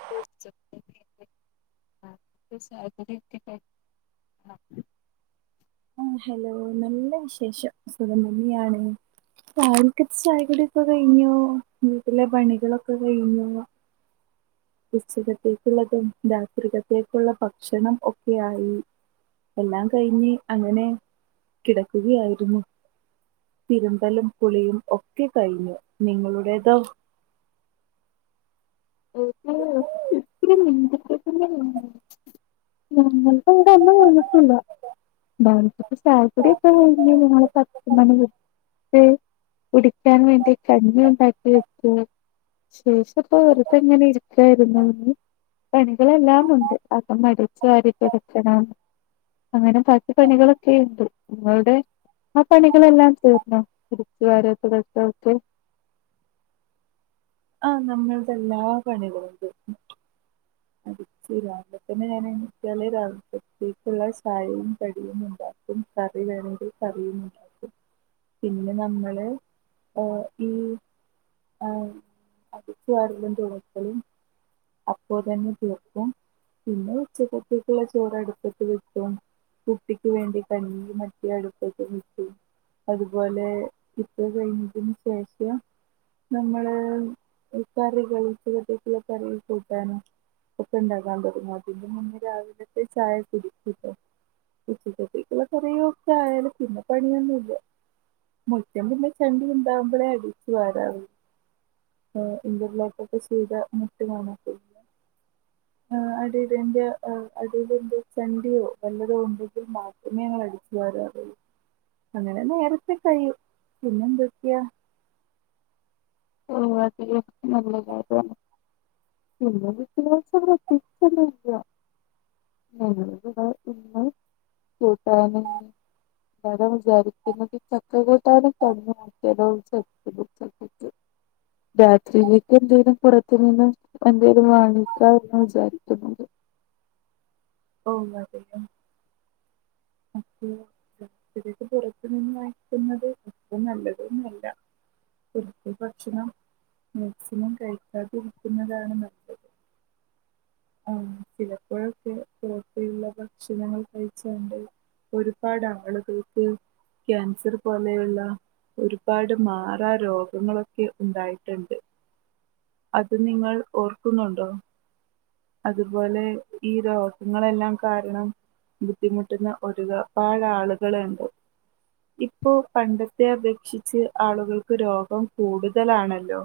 [inaudible] ആഹ് hello നല്ല വിശേഷം സുഖം തന്നെയാണ് രാവിൽക്ക ചായകുടിയൊക്കെ കഴിഞ്ഞോ വീട്ടിലെ പണികളൊക്കെ കഴിഞ്ഞോ ഉച്ചകത്തേക്കുള്ളതും രാത്രികത്തേക്കുള്ള ഭക്ഷണം ഒക്കെ ആയി എല്ലാം കഴിഞ്ഞ് അങ്ങനെ കിടക്കുകയായിരുന്നു തിരുമ്പലും കുളിയും ഒക്കെ കഴിഞ്ഞു നിങ്ങളുടേതോ [unintelligible] [inaudible] ചായകുടിയൊക്കെ കയിഞ്ഞ് ഞങ്ങളെ [unintelligible] കുടിക്കാൻ വേണ്ടി കഞ്ഞി ഉണ്ടാക്കി വച്ചു ശേഷ ഇപ്പൊ വെറുതെ എങ്ങനെ ഇരിക്കായിരിന്ന് ഇവെ എല്ലാം ഉണ്ട് ആകം അടിച്ചു വാരി തുടക്കണം അങ്ങനെ ബാക്കി പണികളൊക്കെണ്ട് നിങ്ങളുടെ ആ പണികളെല്ലാം തീർന്നോ ടിച്ചു വാര തുടക്ക ഒക്കെ ആഹ് നമ്മൾതെല്ലാ പണികളും ഉണ്ട് [unintelligible] രാവിലെ തന്നെ ഞാൻ [unintelligible] ചായവും കടിയും ഉണ്ട ഉം കറി വേണമെങ്കി കറിയും ഉണ്ടാക്കും പിന്നെ നമ്മള് എഹ് ഈ ആഹ് അടിച്ച് വരലും തുടക്കലും അപ്പോ തന്നെ തീർക്കും പിന്നെ ഉച്ചക്കത്തേക്കുള്ള ചോറ് അടുപ്പത്ത് വെക്കും കുട്ടിക്ക് വേണ്ടി കഞ്ഞി മറ്റെ അടുപ്പത് വെക്കു അതുപോലെ ഇപ്പ കഴിഞ്ഞതിന് ശേഷം നമ്മള് കറി ഉച്ചത്തേക്കുള്ള [unintelligible] കൂട്ടാനോ ഒക്കെ ഉണ്ടാക്കാൻ തുടങ്ങും അതിന്റെ മുന്നേ രാവിലത്തെ ചായ കുടിക്കുട്ടോ ഉച്ചക്കേത്തേക്കുള്ള കറികളൊക്കെ ആയാലും പിന്നെ പണിയൊന്നുല്ല മുറ്റം പിന്നെ ചണ്ടി ഉണ്ടാഉമ്പോളെ അടിച്ചു വാരാവ് ആഹ് ഇൻ്റർലോക്കൊക്കെ ചെയ്ത മട്ട് കാണൂ ആഹ് അടിലിന്റെ അടിയിലിന്റെ ചണ്ടിയോ വല്ലതോ ഉണ്ടെങ്കിൽ മാത്ര ഞങ്ങള് അടിച്ചു വരുവാ അങ്ങനെ നേരത്തെ കഴിയും പിന്നെന്തൊക്കെയാ [unintelligible] [unintelligible] [unintelligible] ങനെ വിജാരിക്ക്ന്നു ചക്കക്കൂട്ടാനും [unintelligible] രാത്രിയിലേക്ക് എന്തെലും പുറത്തുനിന്ന് എന്തെലും വാങ്ങിക്കാ എന്ന് വിചാരിക്കുന്നത് ഓ അതെയോ ആഹ് രാത്രി പുറത്തു നിന്ന് കയിക്കുന്നത് ഒപ്പ നല്ലതൊന്നുമല്ല ഇപ്പ ഭക്ഷണം മാക്സിമം കഴിക്കാതിരിക്കുന്നതാണ് നല്ലത് ആഹ് ചിലപ്പോഴൊക്കെ ഒള്ള ഭക്ഷണങ്ങൾ കഴിച്ചുകൊണ്ട് ഒരുപാട് ആളുകൾക്ക് ക്യാൻസർ പോലെയുള്ള ഒരുപാട് മാറാ രോഗങ്ങളൊക്കെ ഉണ്ടായിട്ടുണ്ട് അത് നിങ്ങൾ ഓർക്കുന്നുണ്ടോ അതുപോലെ ഈ രോഗങ്ങളെല്ലാം കാരണം ബുദ്ധിമുട്ടുന്ന ഒരുപാട് ആളുകളുണ്ട് ഇപ്പോ പണ്ടത്തെ അപേക്ഷിച്ച് ആളുകൾക്ക് രോഗം കൂടുതലാണല്ലോ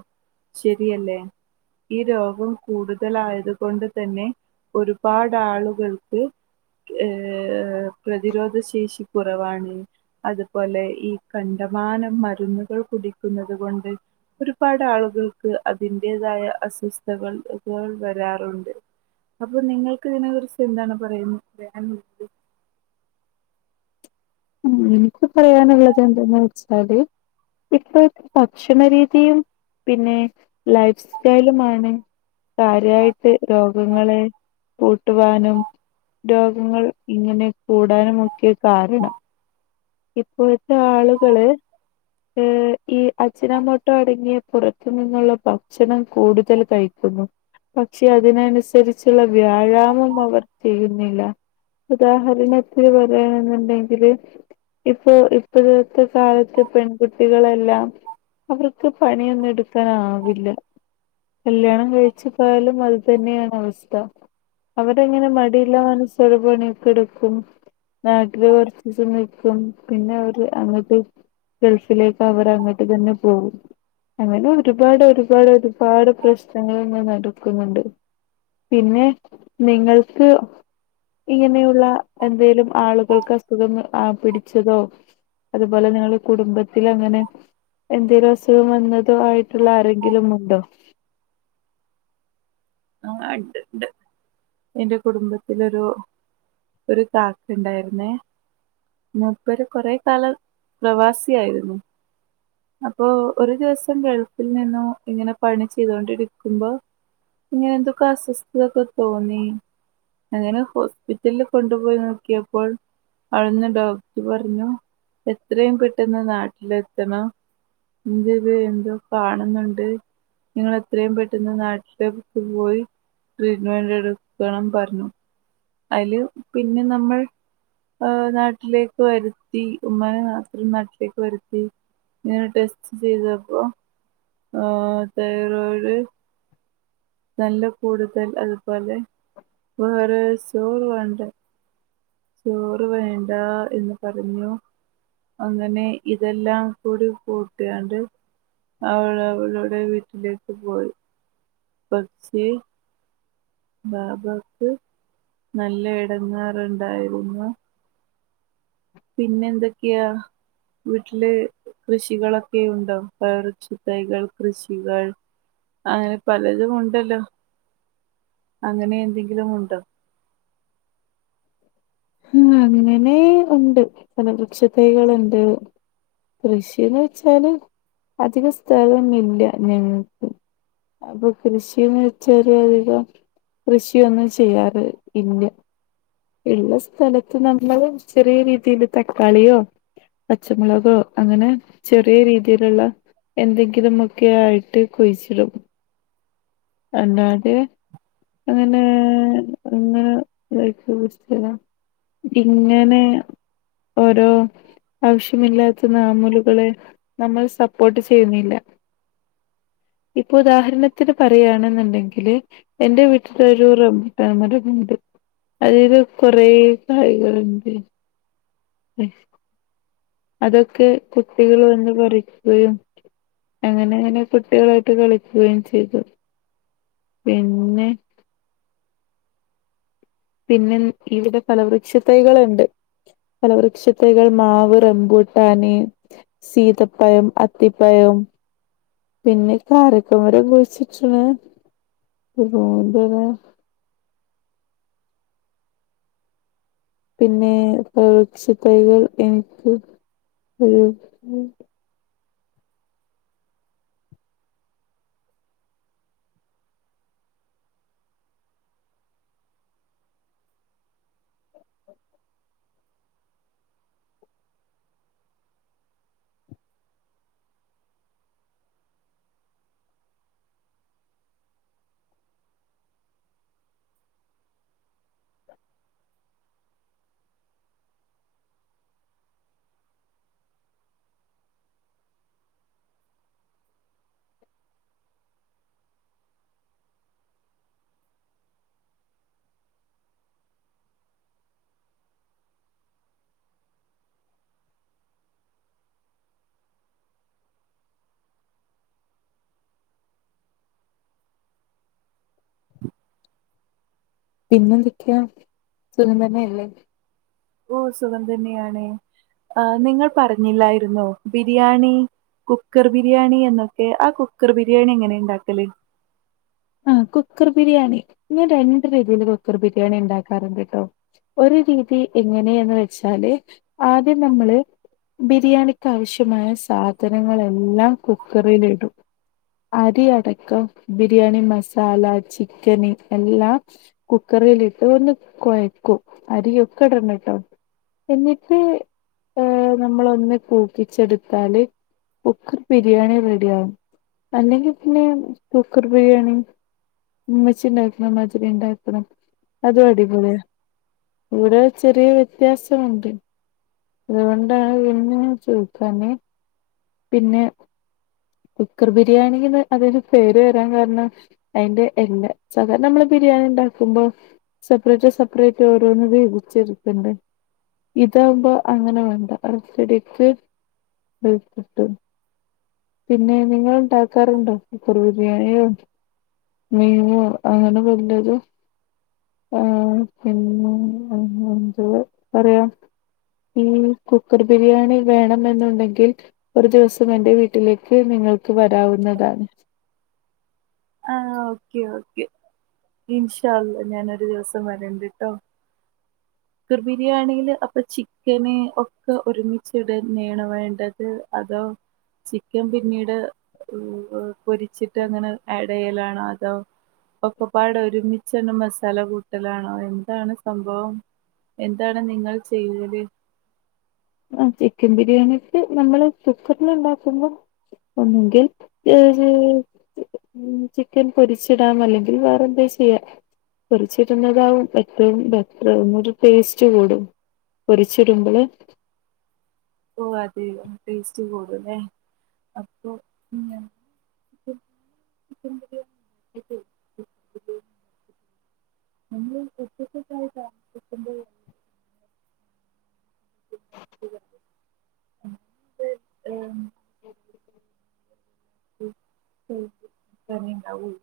ശരിയല്ലേ ഈ രോഗം കൂടുതലായത് കൊണ്ട് തന്നെ ഒരുപാട് ആളുകൾക്ക് ഏഹ് പ്രതിരോധ ശേഷി കുറവാണ് അതുപോലെ ഈ കണ്ടമാനം മരുന്നുകൾ കുടിക്കുന്നത് കൊണ്ട് ഒരുപാട് ആളുകൾക്ക് അതിൻ്റേതായ അസ്വസ്ഥകൾ ഇൾ വരാൻ അപ്പൊ നിങ്ങൾക്ക് ഇതിനെ കുറിച്ച് എന്താണ് പറയുന്നത് ഉം എനിക്ക് പറയാനുള്ളത് എന്തന്ന് വെച്ചാല് ഇപ്പൊ ഭക്ഷണ രീതിയും പിന്നെ ലൈഫ് സ്റ്റൈലുമാണ് കാര്യായിട്ട് രോഗങ്ങള് കൂട്ടുവാനും രോഗങ്ങൾ ഇങ്ങനെ കൂടാനും ഒക്കെ കാരണം ഇപ്പോഴത്തെ ആളുകള് ഏഹ് ഈ അജ്നാമോട്ട അടങ്ങിയ പുറത്തു നിന്നുള്ള ഭക്ഷണം കൂടുതൽ കഴിക്കുന്നു പക്ഷെ അതിനനുസരിച്ചുള്ള വ്യായാമം അവർ ചെയ്യുന്നില്ല ഉദാഹരണത്തിന് പറയാനെന്നുണ്ടെങ്കില് ഇപ്പൊ ഇപ്പോഴത്തെ കാലത്ത് പെൺ കുട്ടികളെല്ലാം അവർക്ക് പണിയൊന്നും എടുക്കാനാവില്ല കല്യാണം കഴിച്ചു പോയാലും അത് തന്നെയാണ് അവസ്ഥ അവരെങ്ങനെ മടിയില്ല മനസോടെ പണിയൊക്കെ എടുക്കും നാട്ടില് കുറച്ച് ദിവസം നിൽക്കും പിന്നെ അവര് അങ്ങത്തെ ഗൾഫിലേക്ക് അവർ അങ്ങോട്ട് തന്നെ പോകും അങ്ങനെ ഒരുപാട് ഒരുപാട് ഒരുപാട് പ്രശ്നങ്ങൾങ്ങെ നടക്കുന്നുണ്ട് പിന്നെ നിങ്ങൾക്ക് ഇങ്ങനെയുള്ള എന്തേലും ആളുകൾക്ക് അസുഖം പിടിച്ചതോ അതുപോലെ നിങ്ങൾ കുടുംബത്തിൽ അങ്ങനെ എന്തെങ്കലും അസുഖം വന്നതോ ആയിട്ടുള്ള ആരെങ്കിലും ഉണ്ടോ ആഹ് ഉണ്ട്ണ്ട് ൻ്റെ കുടുംബത്തിലൊരു ഒരു കാക്ക ഉണ്ടായിരുന്നേ മൂപ്പര് കുറെ കാല പ്രവാസിയായിരുന്നു അപ്പൊ ഒരു ദിവസം ഗൾഫിൽ നിന്നും ഇങ്ങനെ പണി ചെയ്തൊണ്ടിരിക്കുമ്പോ ഇങ്ങനെ എന്തൊക്കെ അസ്വസ്ഥതയൊക്കെ തോന്നി അങ്ങനെ ഹോസ്പിറ്റലിൽ കൊണ്ടുപോയി നോക്കിയപ്പോൾ അവിടുന്ന് ഡോക്ടർ പറഞ്ഞു എത്രയും പെട്ടെന്ന് നാട്ടിലെ എത്തണ ഇന്ത്ത് എന്തോ കാണുന്നുണ്ട് നിങ്ങ എത്രയും പെട്ടുന്ന നാട്ടില് പോയി ട്രീറ്റ്മെന്റ് എടുക്കണം പറഞ്ഞു അതില് പിന്നെ നമ്മൾ നാട്ടിലേക്ക് വരുത്തി ഉമാന നാസും നാട്ടിലേക്ക് വരുത്തി [unintelligible] ടെസ്റ്റ് ചെയതപ്പോ, ആഹ് തൈറോയിഡ്, നല്ല കൂടുതൽ അതുപോലെ വേറെ അസുഗവുണ്ട്. ചോറ് വേണ്ടാ എന്ന് പറഞ്ഞു. അങ്ങനെ ഇതെല്ലാം കൂടി കൂട്ടിയാണ്ട്, അവൾ അവളുടെ വീട്ടിലേക്ക് പോയി. [unintelligible] ബാബക്ക് നല്ല എടങ്ങേറുണ്ടായിരുന്നു. പിന്നെന്തൊക്കെയാ വീട്ടില് കൃഷികളൊക്കെയുണ്ടോ പയർച്ചി തൈകൾ കൃഷികൾ അങ്ങനെ പലതും ഉണ്ടല്ലോ അങ്ങനെയെന്തെങ്കിലും ഉണ്ടോ ഉം അങ്ങനെ ഉണ്ട് പല വൃക്ഷതൈകള്ണ്ട് കൃഷിന്ന്ച്ചാല് അധിക സ്ഥലമില്ല ഞങ്ങക്ക് പ്പൊ കൃഷിന്ന് വെച്ചാല് അതികം കൃഷിയൊന്നും ചെയ്യാറ് ഇല്യാ ഇള്ള സ്ഥലത്ത് നമ്മള് ചെറിയ രീതിയില് തക്കാളിയോ പച്ചമുളകോ അങ്ങനെ ചെറിയ രീതില്ള്ള എന്തെങ്കിലുമൊക്കെയായിട്ട് കുയിച്ചിടും അല്ലാതെ അങ്ങനെ അങ്ങനെതാക്കി കുയിച്ചിടല ഇങ്ങനെ ഒരോ ആവശ്യമില്ലാത്ത നാമൂലുകളെ നമ്മൾ സപ്പോട്ട് ചെയ്യുന്നില്ല ഇപ്പൊ ഉദാഹരണത്തിന് പറയാണ്ന്ന്ണ്ടെങ്കില് എന്റെ വീട്ടിലൊരു റംബുട്ടാൻ മരമുണ്ട് അതില് കൊറെ കായികള്ണ്ട് അതൊക്കെ കുട്ടികൾ വന്ന് പറിക്കുകയും അങ്ങനെ ങ്ങനെ കുട്ടികളായിട്ട് കളിക്കുകയും ചെയ്തു പിന്നെ പിന്നെ ഇവിടെ ഫല വൃക്ഷതൈകള്ണ്ട് ഫല വൃക്ഷതൈകൾ മാവ് റംബൂട്ടാന് സീതപ്പയം അത്തിപ്പയം പിന്നെ കാരക്ക മരം കുഴിച്ചിട്ട്ണ് ഒരു നോമ്പിന് പിന്നെ ഫല വൃക്ഷ തൈകൾ എനിക്ക് ഒരു ഉം പിന്നെന്തക്കെയാ സുഖം തന്നെയല്ലേ ഓഹ് സുഖം തന്നെയാണ് ആഹ് നിങ്ങൾ പറഞ്ഞില്ലായിരുന്നോ ബിരിയാണി കുക്കർ ബിരിയാണി എന്നൊക്കെ ആഹ് കുക്കർ ബിരിയാണി എങ്ങനെ ഇണ്ടാക്കല് ആ കുക്കർ ബിരിയാണി ഞാൻ രണ്ട് രീതിയില് കുക്കർ ബിരിയാണി ഇണ്ടാക്കാറ്ണ്ട് ട്ടോ ഒരു രീതി എങ്ങനെയെന്ന് വെച്ചാല് ആദ്യം നമ്മള് ബിരിയാണിക്കാവശ്യമായ സാധനങ്ങളെല്ലാം കുക്കറിലിടും അരിയടക്കം ബിരിയാണി മസാല ചിക്കന് എല്ലാം കുക്കറിലിട്ട് ഒന്ന് കൊയക്കും അരിയൊക്കടണട്ടോ എന്നിട്ട് ഏഹ് നമ്മളൊന്ന് കൂക്കിച്ചെടുത്താല് കുക്കർ ബിരിയാണി റെഡിയാവും അല്ലെങ്കി പിന്നെ കുക്കർ ബിരിയാണി ഉമ്മച്ചിണ്ടാക്ക്‌ണമാതിരിണ്ടാക്കണം അതും അടിപൊളിയാ ഇവിടെ ചെറിയ വ്യത്യാസവുണ്ട് അതുകൊണ്ടാണ് പിന്നെ ചോയിക്കാന് പിന്നെ കുക്കർ ബിരിയാണിന്ന് അതിന് പേര് വരാൻ കാരണം അയിന്റെ എല്ല് സാദാരണ നമ്മള് ബിരിയാണിണ്ടാക്കുമ്പോ സപ്പറേറ്റ് സപ്പറേറ്റ് ഓരോന്ന് വേവിച്ചെട്ക്കണ്ടെ ഇതാവുമ്പോ അങ്ങനെ വേണ്ട ഒരൊറ്റടിക്ക് വെന്ത് കിട്ടും പിന്നെ നിങ്ങൾ ണ്ടാക്കാറുണ്ടോ കുക്കർ ബിരിയാണിയോ മേമ അന പവുള്ളത് [unintelligible] ആ പിന്നെ എന്ത് പറയാ ഈ കുക്കർ ബിരിയാണി വേണം എന്നുണ്ടെങ്കിൽ ഒരു ദിവസം എന്റെ വീട്ട വീട്ടിലേക്ക് നിങ്ങൾക്ക് വരാവുന്നതാണ് ആ ഓക്കെ ഓക്കെ ഇ ൻഷാ അല്ലാഹ് ഞാനൊരു ദിവസം വരണ്ടിട്ടോ ർ ബിരിയാണിയില് അപ്പൊ ചിക്കന് ഒക്കെ ഒരുമിിച്ചട്ന്നെയാണ് വേണ്ടത് അതോ ചിക്കൻ പിന്നീട് പൊരിച്ചിട്ട് അങ്ങനെ ആഡയിലാണോ അതോ ഒക്കെപാട ഒരുമി ചെന്ന മസാല കൂട്ടലാണോ എന്താണ് സംഭവം എന്താണ് നിങ്ങൾ ചെയ്ല് ആ ചിക്കൻ ബിരിയാണി് നമ്മള് കുക്കറില് ഉണ്ടാക്കുമ്പോ ഒണ്ടെങ്കിൽ ഏ ഉ ചിക്കൻ പൊരിച്ചിടാം അല്ലെങ്കിൽ വേറെ എന്താ ചെയ്യാ പറിച്ചിരുന്നതാവും ഏറ്റവും ബെറ്റർന്നരു ടേസ്റ്റ് കൂടും പൊരിച്ചിടുമ്പഴ് ഓ് അതെ ടേസ്റ്റ് കൂടല്ലേ അപ്പൊ പി [inaudible] [unintelligible] െ [inaudible] ഏഹ് ഉം ഉം തർണി ണ്ടാവും